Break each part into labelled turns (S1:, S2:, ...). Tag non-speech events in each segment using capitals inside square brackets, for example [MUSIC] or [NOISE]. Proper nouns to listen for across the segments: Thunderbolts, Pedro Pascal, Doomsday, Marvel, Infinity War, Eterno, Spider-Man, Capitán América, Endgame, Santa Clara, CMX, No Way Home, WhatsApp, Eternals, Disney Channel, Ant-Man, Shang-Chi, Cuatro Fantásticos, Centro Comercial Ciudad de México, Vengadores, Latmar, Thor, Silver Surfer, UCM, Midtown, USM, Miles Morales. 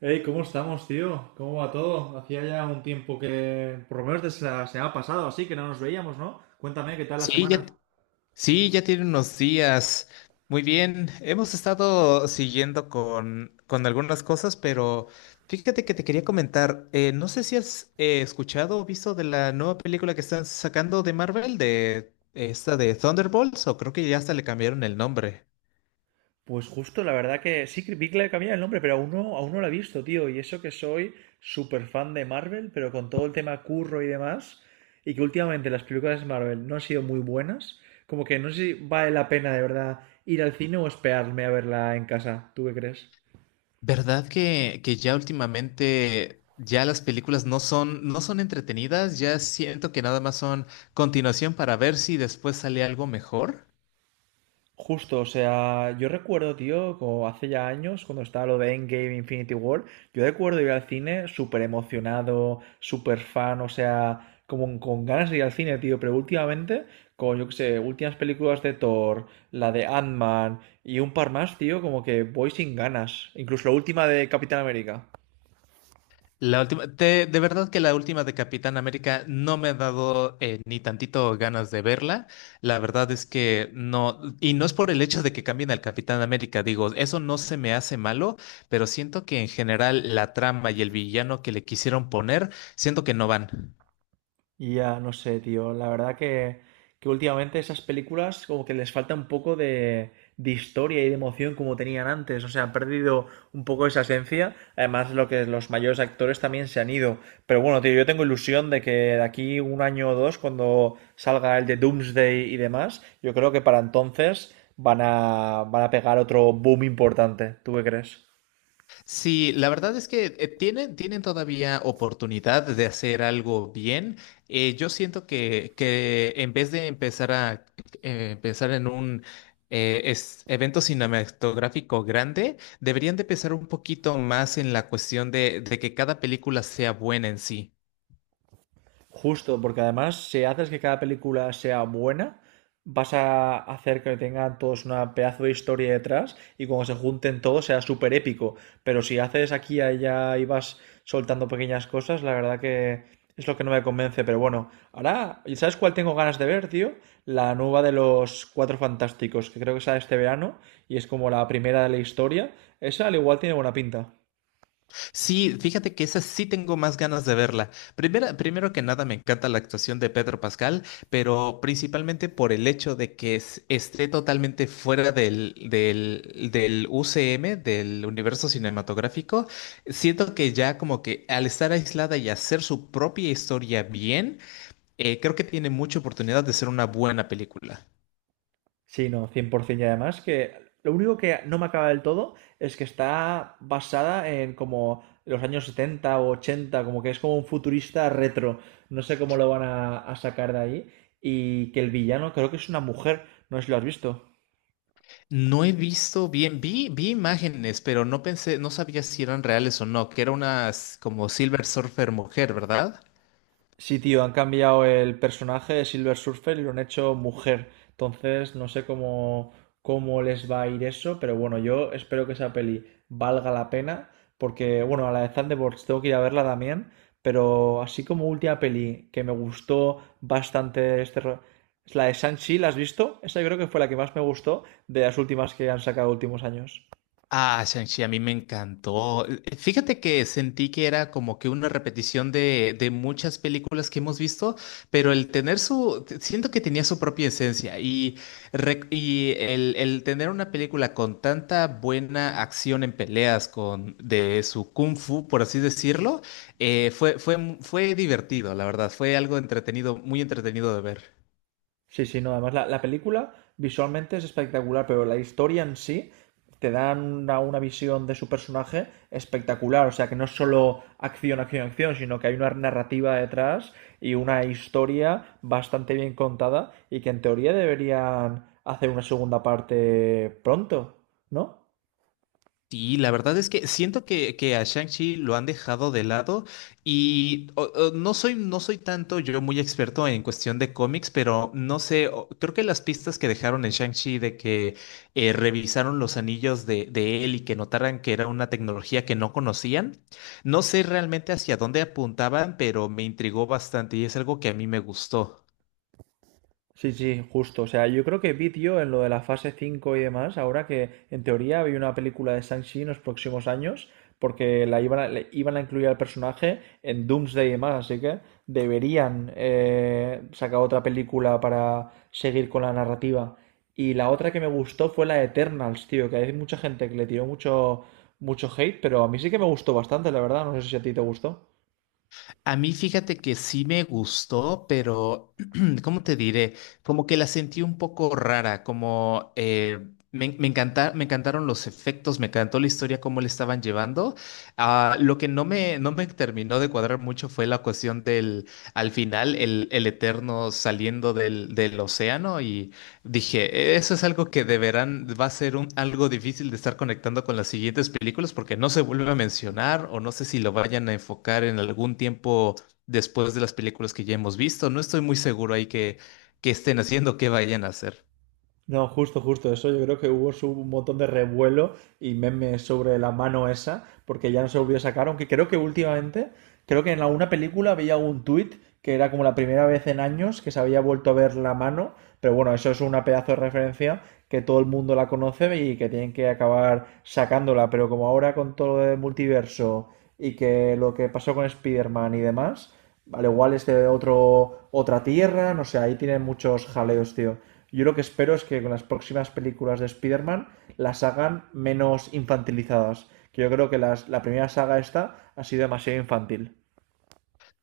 S1: Hey, ¿cómo estamos, tío? ¿Cómo va todo? Hacía ya un tiempo que, por lo menos desde la semana pasada, así que no nos veíamos, ¿no? Cuéntame, ¿qué tal la
S2: Sí, ya,
S1: semana?
S2: t- sí, ya tiene unos días. Muy bien, hemos estado siguiendo con algunas cosas, pero fíjate que te quería comentar, no sé si has escuchado o visto de la nueva película que están sacando de Marvel, de esta de Thunderbolts, o creo que ya hasta le cambiaron el nombre.
S1: Pues justo, la verdad que sí que vi que le cambiaba el nombre, pero aún no lo he visto, tío. Y eso que soy súper fan de Marvel, pero con todo el tema curro y demás, y que últimamente las películas de Marvel no han sido muy buenas, como que no sé si vale la pena de verdad ir al cine o esperarme a verla en casa. ¿Tú qué crees?
S2: ¿Verdad que ya últimamente ya las películas no son entretenidas? Ya siento que nada más son continuación para ver si después sale algo mejor.
S1: Justo, o sea, yo recuerdo, tío, como hace ya años, cuando estaba lo de Endgame Infinity War, yo recuerdo ir al cine súper emocionado, súper fan, o sea, como con ganas de ir al cine, tío, pero últimamente, con, yo qué sé, últimas películas de Thor, la de Ant-Man y un par más, tío, como que voy sin ganas, incluso la última de Capitán América.
S2: La última, de verdad que la última de Capitán América no me ha dado ni tantito ganas de verla. La verdad es que no, y no es por el hecho de que cambien al Capitán América, digo, eso no se me hace malo, pero siento que en general la trama y el villano que le quisieron poner, siento que no van.
S1: Y ya, no sé, tío. La verdad que últimamente esas películas como que les falta un poco de historia y de emoción como tenían antes. O sea, han perdido un poco esa esencia. Además, lo que los mayores actores también se han ido. Pero bueno, tío, yo tengo ilusión de que de aquí un año o dos, cuando salga el de Doomsday y demás, yo creo que para entonces van a pegar otro boom importante. ¿Tú qué crees?
S2: Sí, la verdad es que tienen, tienen todavía oportunidad de hacer algo bien. Yo siento que en vez de empezar a pensar en un evento cinematográfico grande, deberían de pensar un poquito más en la cuestión de que cada película sea buena en sí.
S1: Justo, porque además, si haces que cada película sea buena, vas a hacer que tengan todos una pedazo de historia detrás y cuando se junten todos sea súper épico. Pero si haces aquí, y allá y vas soltando pequeñas cosas, la verdad que es lo que no me convence. Pero bueno, ahora, ¿y sabes cuál tengo ganas de ver, tío? La nueva de los Cuatro Fantásticos, que creo que sale este verano y es como la primera de la historia. Esa al igual tiene buena pinta.
S2: Sí, fíjate que esa sí tengo más ganas de verla. Primera, primero que nada, me encanta la actuación de Pedro Pascal, pero principalmente por el hecho de que esté totalmente fuera del UCM, del universo cinematográfico. Siento que ya como que al estar aislada y hacer su propia historia bien, creo que tiene mucha oportunidad de ser una buena película.
S1: Sí, no, 100%. Y además que lo único que no me acaba del todo es que está basada en como los años 70 o 80 como que es como un futurista retro. No sé cómo lo van a sacar de ahí. Y que el villano creo que es una mujer, no sé si lo has visto.
S2: No he visto bien, vi imágenes, pero no pensé, no sabía si eran reales o no, que era una como Silver Surfer mujer, ¿verdad?
S1: Sí, tío, han cambiado el personaje de Silver Surfer y lo han hecho mujer. Entonces, no sé cómo, cómo les va a ir eso, pero bueno, yo espero que esa peli valga la pena, porque, bueno, a la de Thunderbolts tengo que ir a verla también, pero así como última peli que me gustó bastante es la de Shang-Chi, ¿la has visto? Esa yo creo que fue la que más me gustó de las últimas que han sacado últimos años.
S2: Ah, Shang-Chi, a mí me encantó. Fíjate que sentí que era como que una repetición de muchas películas que hemos visto, pero el tener siento que tenía su propia esencia y, y el tener una película con tanta buena acción en peleas, con de su kung fu, por así decirlo, fue divertido, la verdad, fue algo entretenido, muy entretenido de ver.
S1: Sí, sí, no, además la película visualmente es espectacular, pero la historia en sí te dan una visión de su personaje espectacular, o sea que no es solo acción, acción, acción, sino que hay una narrativa detrás y una historia bastante bien contada y que en teoría deberían hacer una segunda parte pronto, ¿no?
S2: Sí, la verdad es que siento que a Shang-Chi lo han dejado de lado y no soy tanto yo muy experto en cuestión de cómics, pero no sé, creo que las pistas que dejaron en Shang-Chi de que revisaron los anillos de él y que notaran que era una tecnología que no conocían, no sé realmente hacia dónde apuntaban, pero me intrigó bastante y es algo que a mí me gustó.
S1: Sí, sí, justo. O sea, yo creo que vídeo en lo de la fase 5 y demás, ahora que en teoría había una película de Shang-Chi en los próximos años, porque le iban a incluir al personaje en Doomsday y demás, así que deberían sacar otra película para seguir con la narrativa. Y la otra que me gustó fue la de Eternals, tío, que hay mucha gente que le tiró mucho, mucho hate, pero a mí sí que me gustó bastante, la verdad. No sé si a ti te gustó.
S2: A mí fíjate que sí me gustó, pero [CLEARS THROAT] ¿cómo te diré? Como que la sentí un poco rara, como me encantaron los efectos, me encantó la historia, cómo le estaban llevando. Ah, lo que no me terminó de cuadrar mucho fue la cuestión del, al final, el Eterno saliendo del océano. Dije, eso es algo que deberán, va a ser algo difícil de estar conectando con las siguientes películas porque no se vuelve a mencionar o no sé si lo vayan a enfocar en algún tiempo después de las películas que ya hemos visto. No estoy muy seguro ahí que estén haciendo, qué vayan a hacer.
S1: No, justo, justo eso. Yo creo que un montón de revuelo y memes sobre la mano esa, porque ya no se volvió a sacar. Aunque creo que últimamente, creo que en alguna película había un tuit que era como la primera vez en años que se había vuelto a ver la mano. Pero bueno, eso es una pedazo de referencia que todo el mundo la conoce y que tienen que acabar sacándola. Pero como ahora con todo lo del multiverso y que lo que pasó con Spider-Man y demás, al igual es de otra tierra, no sé, ahí tienen muchos jaleos, tío. Yo lo que espero es que con las próximas películas de Spider-Man las hagan menos infantilizadas. Que yo creo que la primera saga esta ha sido demasiado infantil.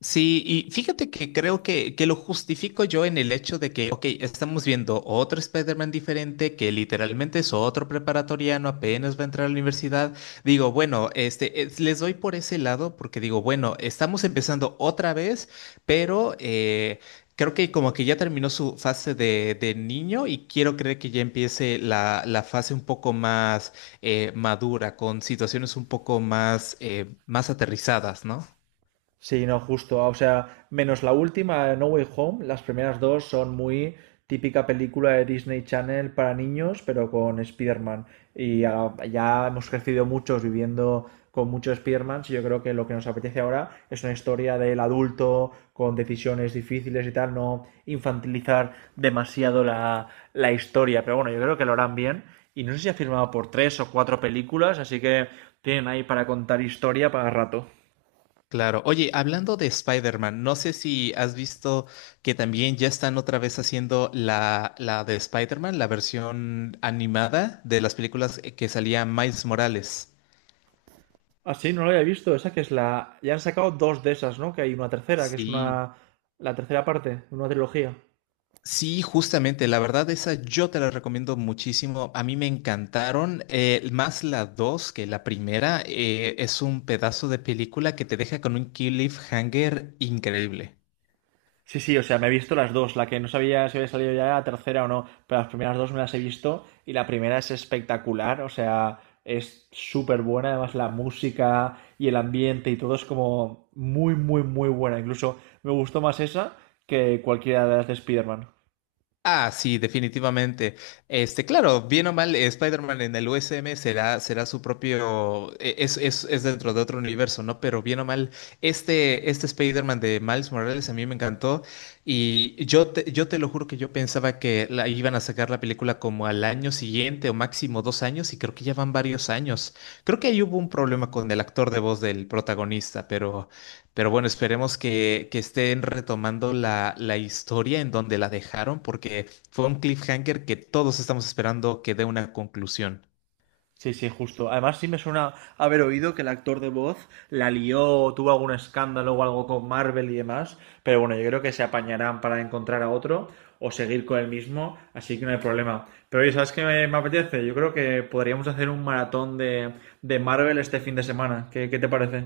S2: Sí, y fíjate que creo que lo justifico yo en el hecho de que, ok, estamos viendo otro Spider-Man diferente, que literalmente es otro preparatoriano, apenas va a entrar a la universidad. Digo, bueno, les doy por ese lado porque digo, bueno, estamos empezando otra vez, pero creo que como que ya terminó su fase de niño y quiero creer que ya empiece la fase un poco más madura, con situaciones un poco más, más aterrizadas, ¿no?
S1: Sí, no, justo. Ah, o sea, menos la última, No Way Home, las primeras dos son muy típica película de Disney Channel para niños, pero con Spider-Man. Y ya, ya hemos crecido muchos viviendo con muchos Spider-Man. Y yo creo que lo que nos apetece ahora es una historia del adulto con decisiones difíciles y tal, no infantilizar demasiado la historia. Pero bueno, yo creo que lo harán bien. Y no sé si ha firmado por tres o cuatro películas, así que tienen ahí para contar historia para rato.
S2: Claro. Oye, hablando de Spider-Man, no sé si has visto que también ya están otra vez haciendo la de Spider-Man, la versión animada de las películas que salía Miles Morales.
S1: Ah, sí, no lo había visto. Esa que es la. Ya han sacado dos de esas, ¿no? Que hay una tercera, que es
S2: Sí,
S1: una. La tercera parte, una trilogía.
S2: Sí, justamente, la verdad esa yo te la recomiendo muchísimo. A mí me encantaron, más la dos que la primera. Es un pedazo de película que te deja con un cliffhanger increíble.
S1: Sí, sí, o sea, me he visto las dos. La que no sabía si había salido ya la tercera o no, pero las primeras dos me las he visto y la primera es espectacular, o sea, es súper buena. Además, la música y el ambiente y todo es como muy, muy, muy buena. Incluso me gustó más esa que cualquiera de las de Spider-Man.
S2: Ah, sí, definitivamente. Este, claro, bien o mal, Spider-Man en el USM será su propio, es dentro de otro universo, ¿no? Pero bien o mal, este Spider-Man de Miles Morales a mí me encantó y yo te lo juro que yo pensaba que iban a sacar la película como al año siguiente o máximo dos años y creo que ya van varios años. Creo que ahí hubo un problema con el actor de voz del protagonista, pero... Pero bueno, esperemos que estén retomando la historia en donde la dejaron, porque fue un cliffhanger que todos estamos esperando que dé una conclusión.
S1: Sí, sí, justo. Además, sí me suena haber oído que el actor de voz la lió, tuvo algún escándalo o algo con Marvel y demás. Pero bueno, yo creo que se apañarán para encontrar a otro o seguir con el mismo, así que no hay problema. Pero oye, ¿sabes qué me apetece? Yo creo que podríamos hacer un maratón de Marvel este fin de semana. ¿Qué, qué te parece?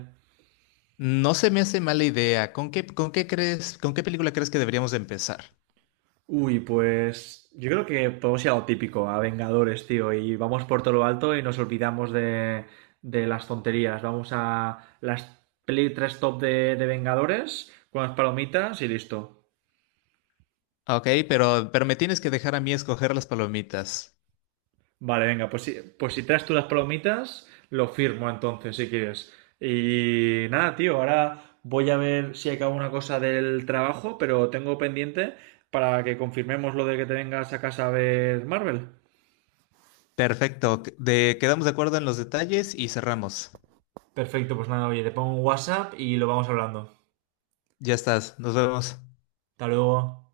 S2: No se me hace mala idea. Con qué crees, con qué película crees que deberíamos de empezar?
S1: Uy, pues yo creo que podemos ir a lo típico, a Vengadores, tío, y vamos por todo lo alto y nos olvidamos de las tonterías. Vamos a las peli 3 top de Vengadores con las palomitas y listo.
S2: Ok, pero me tienes que dejar a mí escoger las palomitas.
S1: Vale, venga, pues si traes tú las palomitas, lo firmo entonces, si quieres. Y nada, tío, ahora voy a ver si acabo una cosa del trabajo, pero tengo pendiente para que confirmemos lo de que te vengas a casa a ver Marvel.
S2: Perfecto. De, quedamos de acuerdo en los detalles y cerramos.
S1: Perfecto, pues nada, oye, te pongo un WhatsApp y lo vamos hablando.
S2: Ya estás. Nos vemos.
S1: Hasta luego.